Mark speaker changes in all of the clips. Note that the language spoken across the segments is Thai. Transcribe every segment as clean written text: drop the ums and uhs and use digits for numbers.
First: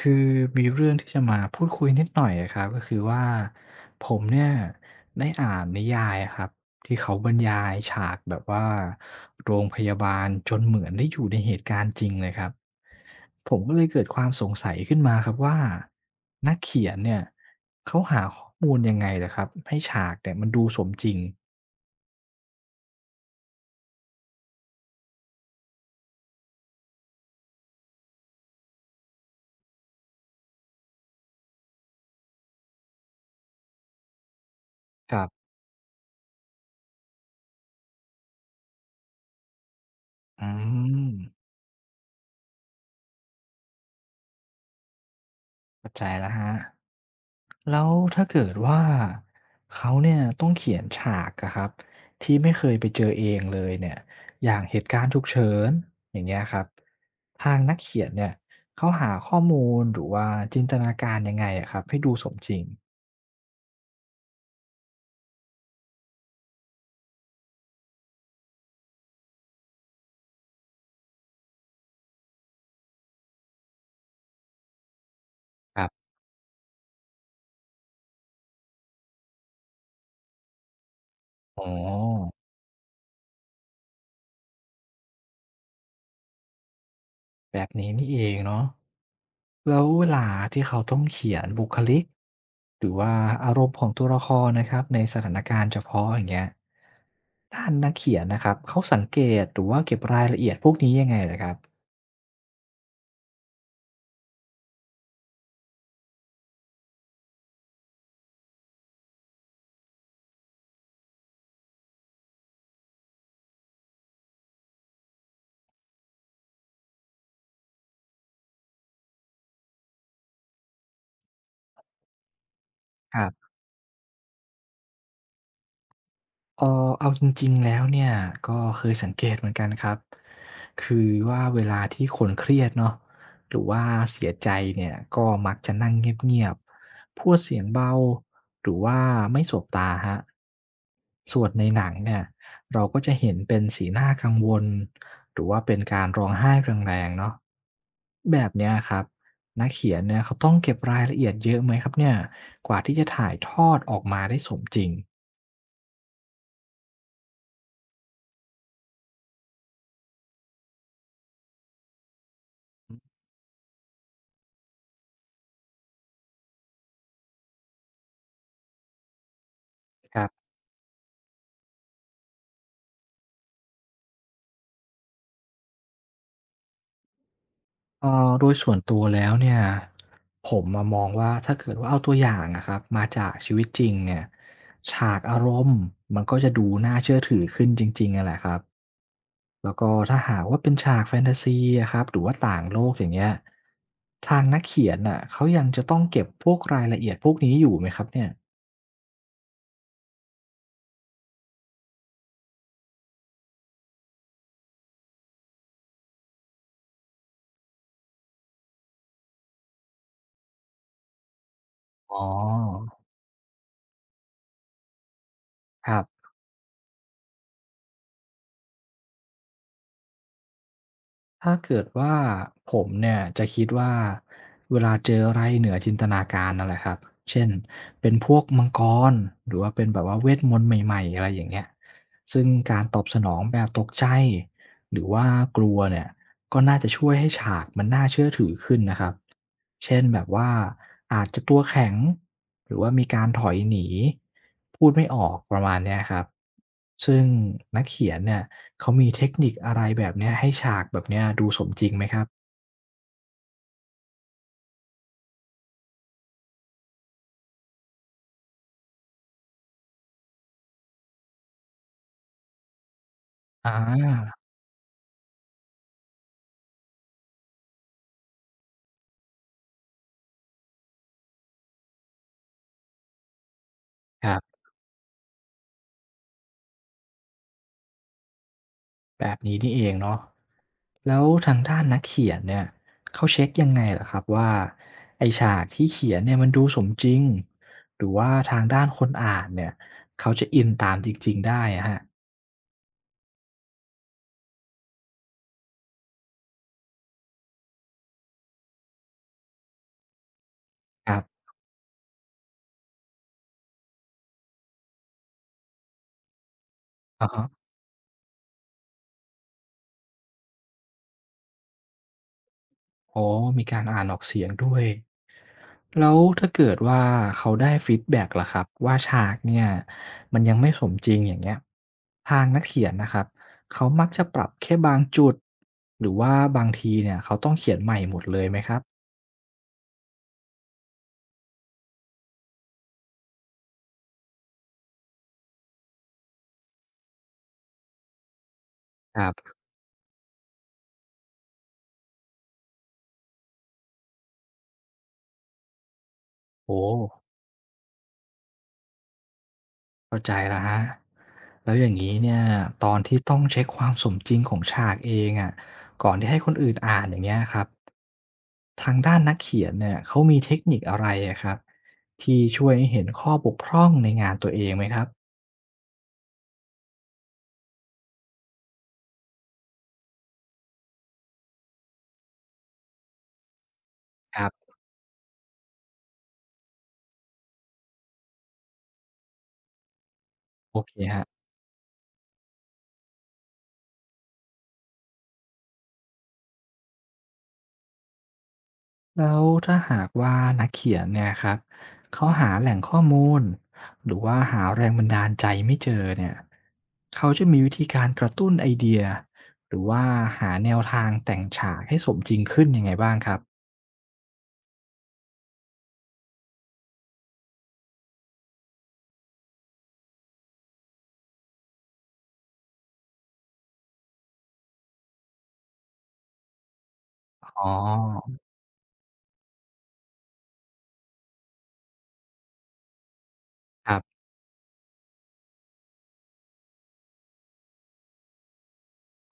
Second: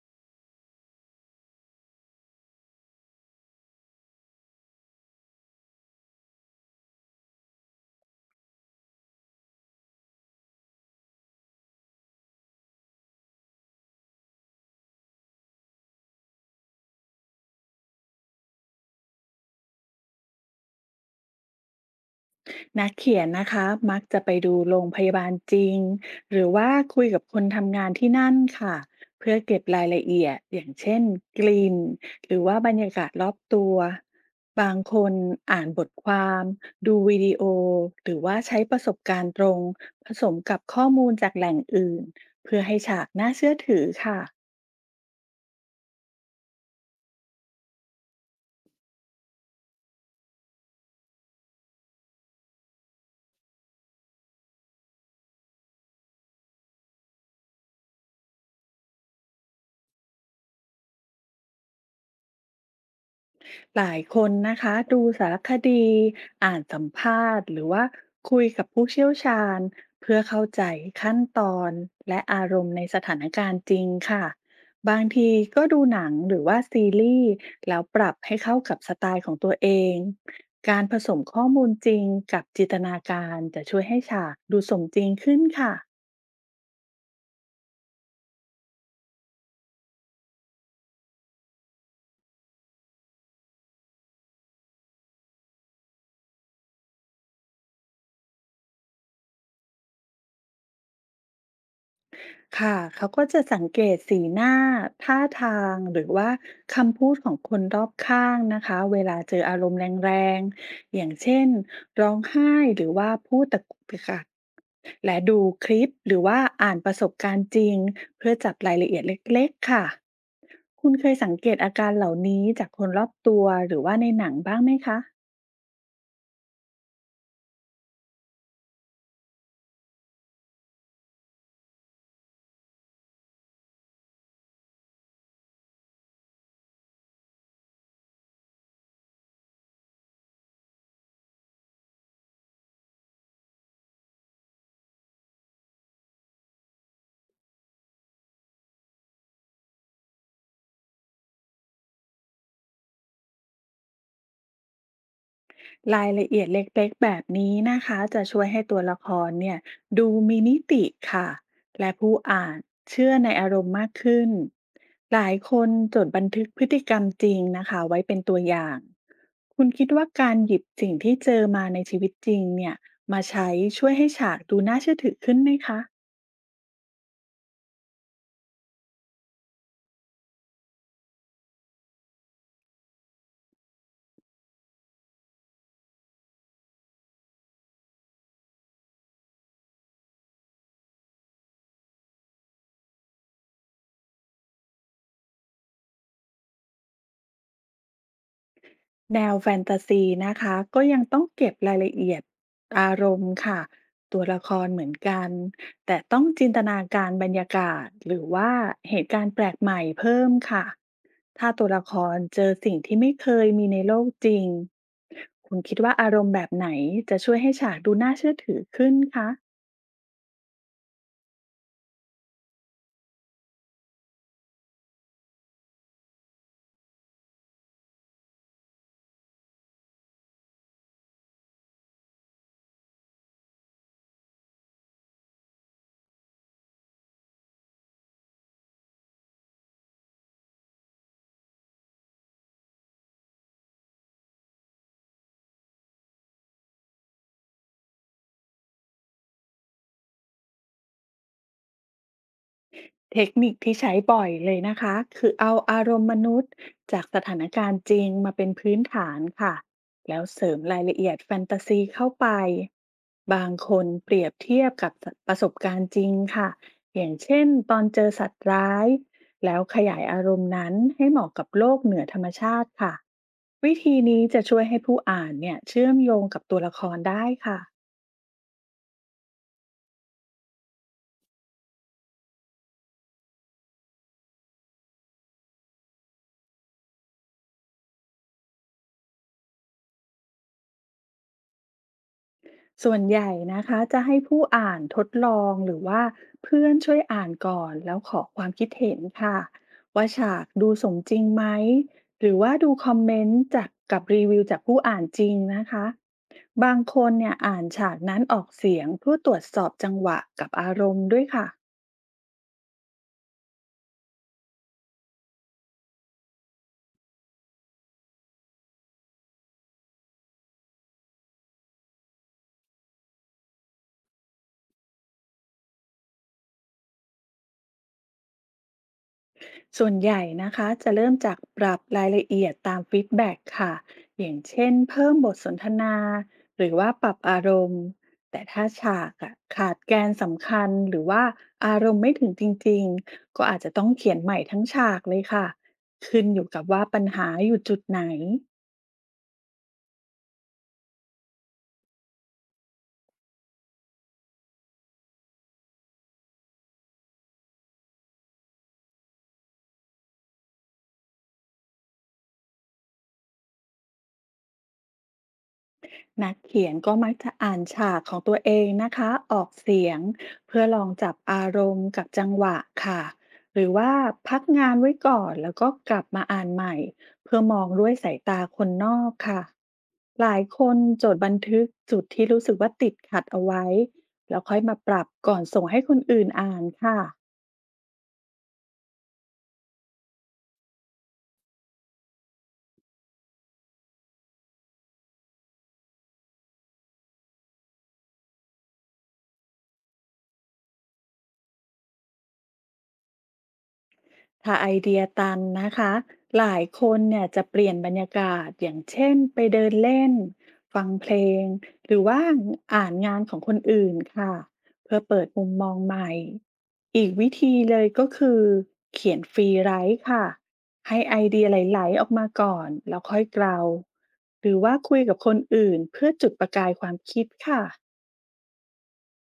Speaker 1: คือมีเรื่องที่จะมาพูดคุยนิดหน่อยอะครับก็คือว่าผมเนี่ยได้อ่านนิยายอะครับที่เขาบรรยายฉากแบบว่าโรงพยาบาลจนเหมือนได้อยู่ในเหตุการณ์จริงเลยครับผมก็เลยเกิดความสงสัยขึ้นมาครับว่านักเขียนเนี่ยเขาหาข้อมูลยังไงล่ะครับให้ฉากเนี่ยมันดูสมจริง
Speaker 2: นักเขียนนะคะมักจะไปดูโรงพยาบาลจริงหรือว่าคุยกับคนทำงานที่นั่นค่ะเพื่อเก็บรายละเอียดอย่างเช่นกลิ่นหรือว่าบรรยากาศรอบตัวบางคน
Speaker 1: ครับ
Speaker 2: อ่านบทความดูวิดีโอหรือว่าใช้ประสบการณ์ตรงผสม
Speaker 1: อื
Speaker 2: กับข้อมู
Speaker 1: ม
Speaker 2: ลจากแหล่งอื่นเพื่อให้ฉากน่าเชื่อถือค่ะ
Speaker 1: เข้าใจแล้วฮะ แล้วถ้าเกิดว่าเขาเนี่ยต้องเขียนฉากอะครับที่ไม่เคยไปเจอเองเลยเนี่ยอย่างเหตุการณ์ฉุกเฉินอย่างเงี้ยครับทางนักเขียนเนี่ยเขาหาข้อมูลหรือว่าจินตนาการยังไงอะครับให้ดูสมจริง
Speaker 2: หลายคนนะคะดูสารคดีอ่านสัมภาษณ์หรือว่าคุยกับผู้เชี่ยวชาญเพื่อเข้าใจขั้นตอนและอารมณ์ในสถานการณ์จริงค่ะบางทีก็
Speaker 1: ค
Speaker 2: ดู
Speaker 1: รั
Speaker 2: หนั
Speaker 1: บ
Speaker 2: งหรือว่าซีรีส์แล้วปรับให้เข้ากับสไตล์ของตัวเองการผสมข้อ
Speaker 1: อ๋
Speaker 2: มู
Speaker 1: อ
Speaker 2: ลจริงกับจินตนาการจะช่วยให้ฉากดูสมจริงขึ้นค่ะ
Speaker 1: แบบนี้นี่เองเนาะแล้วเวลาที่เขาต้องเขียนบุคลิกหรือว่าอารมณ์ของตัวละครนะครับในสถานการณ์เฉพาะอย่างเงี้ยด้านนักเขียนนะครับเขาสังเกตหรือว่าเก็บรายละเอียดพวกนี้ยังไงเหรครับ
Speaker 2: ค่ะเขาก็จะสังเกตสีหน้าท่าทางหรือว่าคำพูดของคนรอบข้างนะคะเวลาเจออารมณ์แรงๆอย่างเช่นร้องไห้หรือว่าพูดตะกุกตะกักและดูคลิปหรือว่าอ่านประสบการณ์จริงเพื่อจับรายละเอียดเล็กๆค่ะคุณเคยสังเกตอาการเหล่านี้จากคนรอบตัวหรือว่าในหนังบ้างไหมคะ
Speaker 1: เออเอาจริงๆแล้วเนี่ยก็เคยสังเกตเหมือนกันครับคือว่าเวลาที่คนเครียดเนาะหรือว่าเสียใจเนี่ยก็มักจะนั่งเงียบๆพูดเสียงเบาหรือว่าไม่สบตาฮะบส่วนในหนังเนี่ยเราก็จะเห็นเป็นสีหน้ากังวลหรือว่าเป็นการร้องไห้แรงๆเนาะแบบเนี้ยครับนักเขียนเนี่ยเขาต้องเก็บรายละเอียดเยอะไหมครับเนี่ยกว่าที่จะถ่ายทอดออกมาได้สมจริง
Speaker 2: รายละเอียดเล็กๆแบบนี้นะคะจะช่วยให้ตัวละครเนี่ยดูมีนิติค่ะและผู้อ่านเชื่อในอารมณ์มากขึ้นหลายคนจดบันทึกพฤติกรรมจริงนะคะไว้เป็นตัวอย่างคุณคิดว่า
Speaker 1: ครั
Speaker 2: การ
Speaker 1: บ
Speaker 2: หยิบสิ่งที่เจอมาในชีวิตจริงเนี่ยมาใช้ช่วยให้ฉากดูน่าเชื่อถือขึ้นไหมคะ
Speaker 1: โดยส่วนตัวแล้วเนี่ยผมอะมองว่าถ้าเกิดว่าเอาตัวอย่างอะครับมาจากชีวิตจริงเนี่ยฉากอารมณ์มันก็จะดูน่าเชื่อถือขึ้นจริงๆอะแหละครับแล้วก็ถ้าหากว่าเป็นฉากแฟนทาซีอะครับหรือว่าต่างโลกอย่างเงี้ยทางนักเขียนน่ะเขายังจะต้องเก็บพวกรายละเอียดพวกนี้อยู่ไหมครับเนี่ย
Speaker 2: แนวแฟนตาซีนะคะก็ยังต้องเก็บรายละเอียดอารมณ์ค่ะตัวละครเหมือนกันแต่ต้องจินตนาการบรรยากาศหรือว่าเหตุการณ์แปลกใหม่เพิ่มค่ะถ้าตัวละค
Speaker 1: อ๋
Speaker 2: รเจอสิ่ง
Speaker 1: อ
Speaker 2: ที่ไม่เคยมีในโลกจริงคุณคิด
Speaker 1: ค
Speaker 2: ว่า
Speaker 1: รั
Speaker 2: อารม
Speaker 1: บ
Speaker 2: ณ์แบบไหนจะช่วยให้ฉากดูน่าเชื่อถือขึ้นคะ
Speaker 1: ถ้าเกิดว่าผมเนี่ยจะคิดว่าเวลาเจออะไรเหนือจินตนาการนั่นแหละครับ เช่นเป็นพวกมังกรหรือว่าเป็นแบบว่าเวทมนต์ใหม่ๆอะไรอย่างเงี้ยซึ่งการตอบสนองแบบตกใจหรือว่ากลัวเนี่ยก็น่าจะช่วยให้ฉากมันน่าเชื่อถือขึ้นนะครับ เช่นแบบว่าอาจจะตัวแข็งหรือว่ามีการถอยหนีพูดไม่ออกประมาณเนี้ยครับซึ่งนักเขียนเนี่ยเขามีเทคนิคอะไรแบบเนี้ยให้ฉากแบบเนี้ยดูสมจริงไหมครับ
Speaker 2: เทคนิคที่ใช้บ่อยเลยนะคะคือเอาอารมณ์มนุษย์จากสถานการณ์จริงมาเป็นพื้นฐานค่ะแล้วเสริมรายละเอียดแฟนตาซีเข้าไปบางค
Speaker 1: อา
Speaker 2: นเปรียบเทียบกับประสบการณ์จริงค่ะอย่างเช่นตอนเจอสัตว์ร้ายแล้วขยายอารมณ์นั้นให้เหมาะกับโลกเหนือธรรมชาติค่ะวิธีนี้
Speaker 1: ครั
Speaker 2: จะช่
Speaker 1: บ
Speaker 2: วยให้ผู้อ่านเนี่ยเชื่อมโยงกับตัวละครได้ค่ะ
Speaker 1: แบบนี้นี่เองเนาะแล้วทางด้านนักเขียนเนี่ยเขาเช็กยังไงเหรอครับว่าไอ้ฉากที่เขียนเนี่ยมันดูสมจริงหรือว่าทางด้านคนอ่านเนี่ยเขาจะอินตามจริงๆได้อะครับ
Speaker 2: ส่วนใหญ่นะคะจะให้ผู้อ่านทดลองหรือว่าเพื่อนช่วยอ่านก่อนแล้วขอความคิดเห็นค่ะว่าฉากดูสม
Speaker 1: ค
Speaker 2: จ
Speaker 1: รั
Speaker 2: ริ
Speaker 1: บ
Speaker 2: งไหมหรือว่าดูคอมเมนต์จากกับรีวิวจากผู้อ่านจริงนะคะบางคน
Speaker 1: อะ
Speaker 2: เนี่ย
Speaker 1: ฮะ
Speaker 2: อ่านฉากนั้นออกเสียงเพื่อตรวจสอบจังหวะกับอารมณ์ด้วยค่ะ
Speaker 1: อ๋อมีการอ่านออกเสียงด้วยแล้วถ้าเกิดว่าเขาได้ฟีดแบ็กล่ะครับว่าฉากเนี่ยมันยังไม่สมจริงอย่างเงี้ยทางนักเขียนนะครับเขามักจะปรับแค่บางจุดหรือว่าบางทีเนี่ยเขาต้องเขียนใหม่หมดเลยไหมครับ
Speaker 2: ส่วนใหญ่นะคะจะเริ่มจากปรับรายละเอียดตามฟีดแบ็กค่ะอย่างเช่นเพิ่มบทสนทนาหรือว่าปรับอารมณ์แต่ถ้าฉาก
Speaker 1: ครั
Speaker 2: อะ
Speaker 1: บ
Speaker 2: ขาดแกนสำคัญหรือว่าอารมณ์ไม่ถึงจริงๆก็อาจจะต้องเขียนใหม่ทั้งฉากเลยค่ะขึ้นอยู่กับ
Speaker 1: โอ้
Speaker 2: ว่าปัญหาอยู่จุดไหน
Speaker 1: เข้าใจแล้วคแล้วอย่างนี้เนี่ยตอนที่ต้องเช็คความสมจริงของฉากเองอะก่อนที่ให้คนอื่นอ่านอย่างเงี้ยครับ ทางด้านนักเขียนเนี่ยเขามีเทคนิคอะไรอะครับที่ช่วยให้เห็นข้อบกพร่องในงานตัวเองไหมครับ
Speaker 2: นักเขียนก็มักจะอ่านฉากของตัวเองนะคะออกเสียงเพื่อลองจับอารมณ์กับจังหวะค่ะหรือว่า
Speaker 1: ค
Speaker 2: พัก
Speaker 1: รับ
Speaker 2: งานไว้ก่อนแล้วก็กลับมาอ่านใหม่เพื่อมองด้วยสายตาคนนอกค่ะหลายค
Speaker 1: โอ
Speaker 2: น
Speaker 1: เค
Speaker 2: จ
Speaker 1: ค
Speaker 2: ด
Speaker 1: รั
Speaker 2: บัน
Speaker 1: บ
Speaker 2: ทึกจุดที่รู้สึกว่าติดขัดเอาไว้แล้วค่อยมาปรับก่อนส่งให้คนอื่นอ่านค่ะ
Speaker 1: แล้วถ้าหากว่านักเขียนเนี่ยครับเขาหาแหล่งข้อมูลหรือว่าหาแรงบันดาลใจไม่เจอเนี่ยเขาจะมีวิธีการกระตุ้นไอเดียหรือว่าหาแนวทางแต่งฉากให้สมจริงขึ้นยังไงบ้างครับ
Speaker 2: ถ้าไอเดียตันนะคะหลายคนเนี่ยจะเปลี่ยนบรรยากาศอย่างเช่นไปเดินเล่นฟังเพลงหรือว่าอ่านงานของคนอื่นค่ะเพื่อเปิดมุมมองใหม่อีกวิธี
Speaker 1: อ๋
Speaker 2: เลยก็คื
Speaker 1: อ
Speaker 2: อเขียนฟรีไรต์ค่ะให้ไอเดียไหลๆออกมาก่อนแล้วค่อยเกลา
Speaker 1: ครับ
Speaker 2: หรือว่าคุยกับคนอื่นเพื่อจุดประกายความคิดค่ะ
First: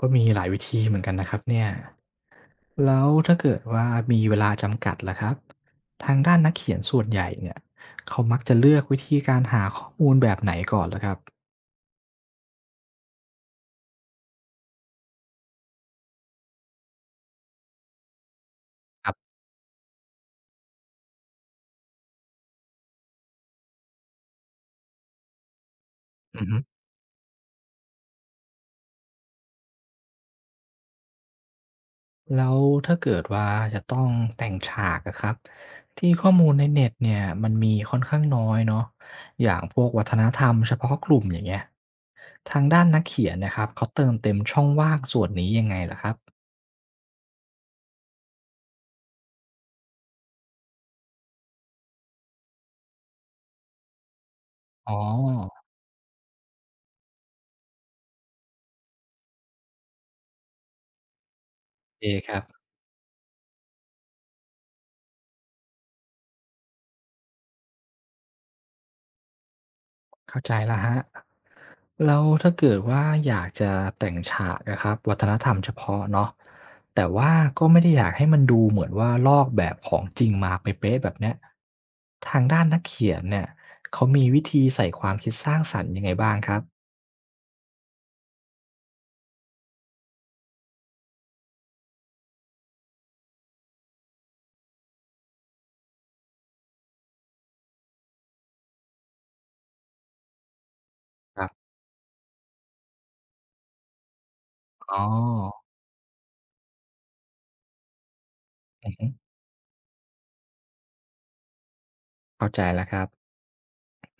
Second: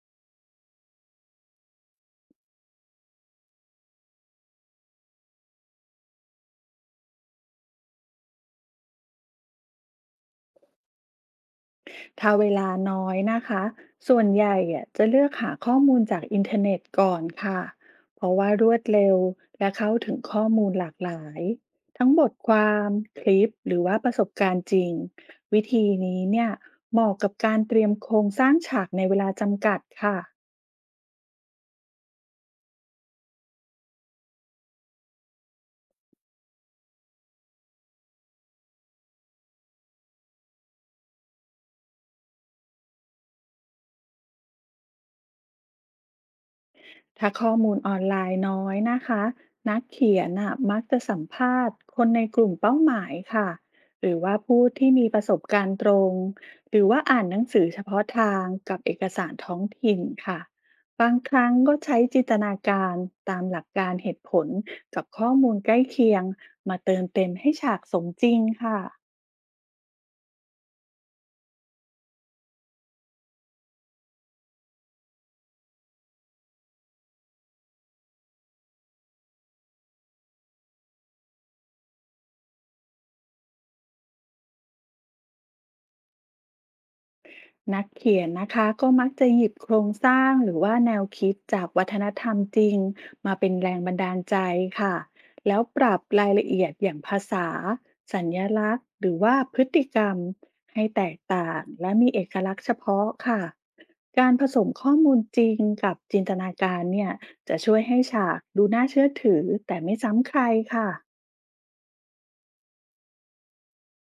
Speaker 1: ก็มีหลายวิธีเหมือนกันนะครับเนี่ยแล้วถ้าเกิดว่ามีเวลาจำกัดล่ะครับทางด้านนักเขียนส่วนใหญ่เนี่ยเขามักจะเลือกวิธีการหาข้อมูลแบบไหนก่อนล่ะครับ
Speaker 2: ถ้าเวลาน้อยนะคะ ส่วนใหญ่อะจะเลือกหาข้อมูลจากอินเทอร์เน็ตก่อนค่ะ เพราะว่ารวด
Speaker 1: ค
Speaker 2: เร็
Speaker 1: รั
Speaker 2: ว
Speaker 1: บ
Speaker 2: และเข้าถึงข้อมูลหลากหลาย ทั้งบทความคลิปหรือว่าประสบการณ์จริง วิธีนี้
Speaker 1: อือ
Speaker 2: เนี่ย
Speaker 1: ฮึ
Speaker 2: เหมาะกับการเตรียมโครงสร้างฉากในเวลาจำกัดค่ะ
Speaker 1: แล้วถ้าเกิดว่าจะต้องแต่งฉากอะครับที่ข้อมูลในเน็ตเนี่ยมันมีค่อนข้างน้อยเนาะอย่างพวกวัฒนธรรมเฉพาะกลุ่มอย่างเงี้ยทางด้านนักเขียนนะครับเขาเติมเต็มช่องว่างส่วนนี้ยังไงล่ะครับ
Speaker 2: ถ้าข้อมูลออนไลน์น้อยนะคะนักเขียนน่ะมักจะสัมภาษณ์คนในกลุ่มเป้าหมายค่ะหรือว่าผู้
Speaker 1: อ๋
Speaker 2: ที่มีประสบกา
Speaker 1: อ
Speaker 2: รณ์ตรงหรือว่าอ่านหนังสือเฉพาะทางกับเอกสารท้องถิ่นค่ะบางครั้งก็
Speaker 1: โอ
Speaker 2: ใช้
Speaker 1: เค
Speaker 2: จิน
Speaker 1: ค
Speaker 2: ต
Speaker 1: รั
Speaker 2: นา
Speaker 1: บ
Speaker 2: การตามหลักการเหตุผลกับข้อมูลใกล้เคียงมาเติมเต็มให้ฉากสมจริงค่ะ
Speaker 1: เข้าใจแล้วฮะเรแล้วถ้าเกิดว่าอยากจะแต่งฉากนะครับวัฒนธรรมเฉพาะเนาะแต่ว่าก็ไม่ได้อยากให้มันดูเหมือนว่าลอกแบบของจริงมาเป๊ะๆแบบเนี้ยทางด้านนักเขียนเนี่ยเขามีวิธีใส่ความคิดสร้างสรรค์ยังไงบ้างครับ
Speaker 2: นักเขียนนะคะก็มักจะหยิบโครงสร้างหรือว่าแนวคิดจากวัฒนธรรมจริงมาเป็นแรงบันดาลใจค่ะแล้วปรับรายละเอียดอย่างภาษาสัญลักษณ์หรือว่าพฤติกรรมให้แตก
Speaker 1: ครั
Speaker 2: ต่าง
Speaker 1: บ
Speaker 2: และมีเอกลักษณ์เฉพาะค่ะการผสมข้อ
Speaker 1: อ๋
Speaker 2: มูลจริง
Speaker 1: อ
Speaker 2: กับจินตนาการเนี่ยจะช่วยให้ฉากดูน่า
Speaker 1: อือฮึ
Speaker 2: เชื่อถือแต่ไม่ซ้ำใครค่ะ
Speaker 1: เข้าใจแล้วครับ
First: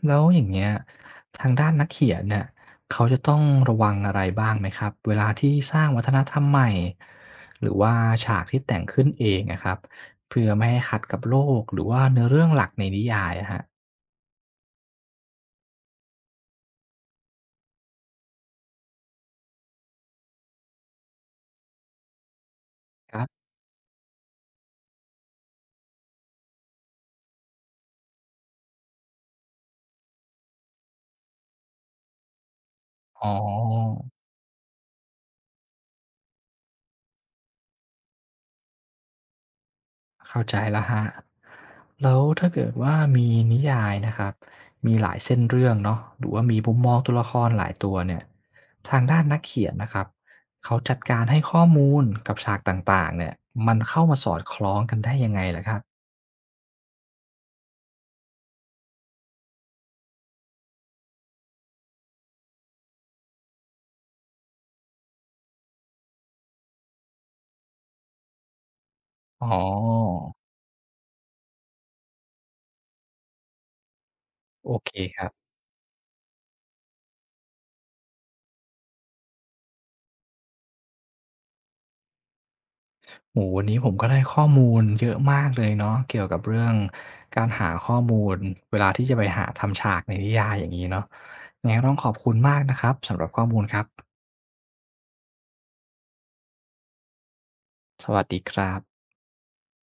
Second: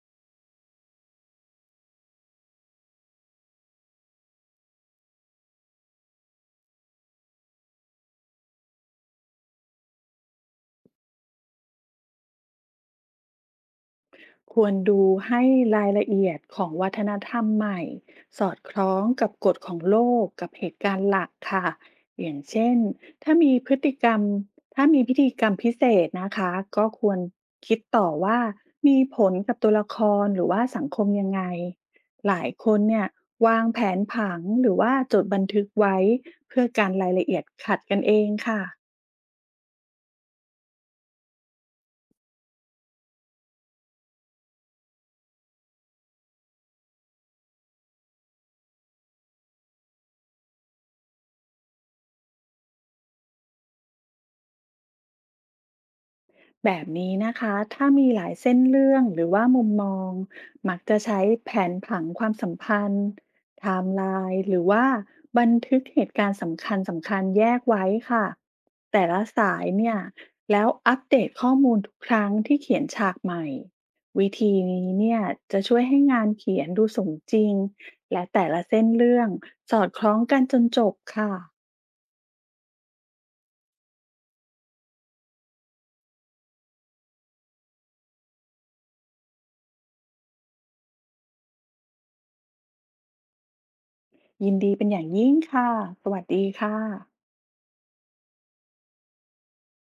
Speaker 1: แล้วอย่างเงี้ยทางด้านนักเขียนเนี่ยเขาจะต้องระวังอะไรบ้างไหมครับเวลาที่สร้างวัฒนธรรมใหม่หรือว่าฉากที่แต่งขึ้นเองนะครับเพื่อไม่ให้ขัดกับโลกหรือว่าเนื้อเรื่องหลักในนิยายอะครับ
Speaker 2: ควรดูให้รายละเอียดของวัฒนธรรมใหม่สอดคล้องกับกฎของโลกกับเหตุการณ์หลักค่ะอย่างเช่น
Speaker 1: ครั
Speaker 2: ถ้า
Speaker 1: บ
Speaker 2: มีพฤติกรรมถ้ามีพิธีกรรมพิเศษนะคะก็ควรคิดต่อว่ามีผลกับตัวละครหรือว่าสังคมยังไงหลายคนเนี่ย
Speaker 1: อ๋อ
Speaker 2: วางแผนผังหรือว่าจดบันทึกไว้เพื่อการรายละเอียดขัดกันเองค่ะ
Speaker 1: เข้าใจแล้วฮะัแล้วถ้าเกิดว่ามีนิยายนะครับมีหลายเส้นเรื่องเนาะหรือว่ามีมุมมองตัวละครหลายตัวเนี่ยทางด้านนักเขียนนะครับเขาจัดการให้ข้อมูลกับฉากต่างๆเนี่ยมันเข้ามาสอดคล้องกันได้ยังไงล่ะครับ
Speaker 2: แบบนี้นะคะถ้ามีหลายเส้นเรื่องหรือว่ามุมมองมักจะใช้แผนผังความสัมพันธ์ไทม์ไลน์หรือว่าบันทึกเหตุการณ์สำคัญแยกไว้ค่ะแต่ละ
Speaker 1: อ๋อ
Speaker 2: สายเนี่ยแล้วอัปเดตข้อมูลทุกครั้งที่เขียนฉากใหม่วิธี
Speaker 1: โอ
Speaker 2: นี้
Speaker 1: เค
Speaker 2: เนี่
Speaker 1: ค
Speaker 2: ย
Speaker 1: รับ
Speaker 2: จะช่วยให้งานเขียนดูสมจริงและแต่ละเส้นเรื่องสอดคล้องกันจนจบค่ะ
Speaker 1: โหวันนี้ผมก็ได้ข้อมูลเยอะมากเลยเนาะเกี่ยวกับเรื่องการหาข้อมูลเวลาที่จะไปหาทำฉากในนิยายอย่างนี้เนาะยังไงก็ต้องขอบคุณมากนะครับสำหรับข้อมูลครับ
Speaker 2: ยินดีเป็นอย่างยิ่งค่ะสวัสดีค่ะ
Speaker 1: สวัสดีครับ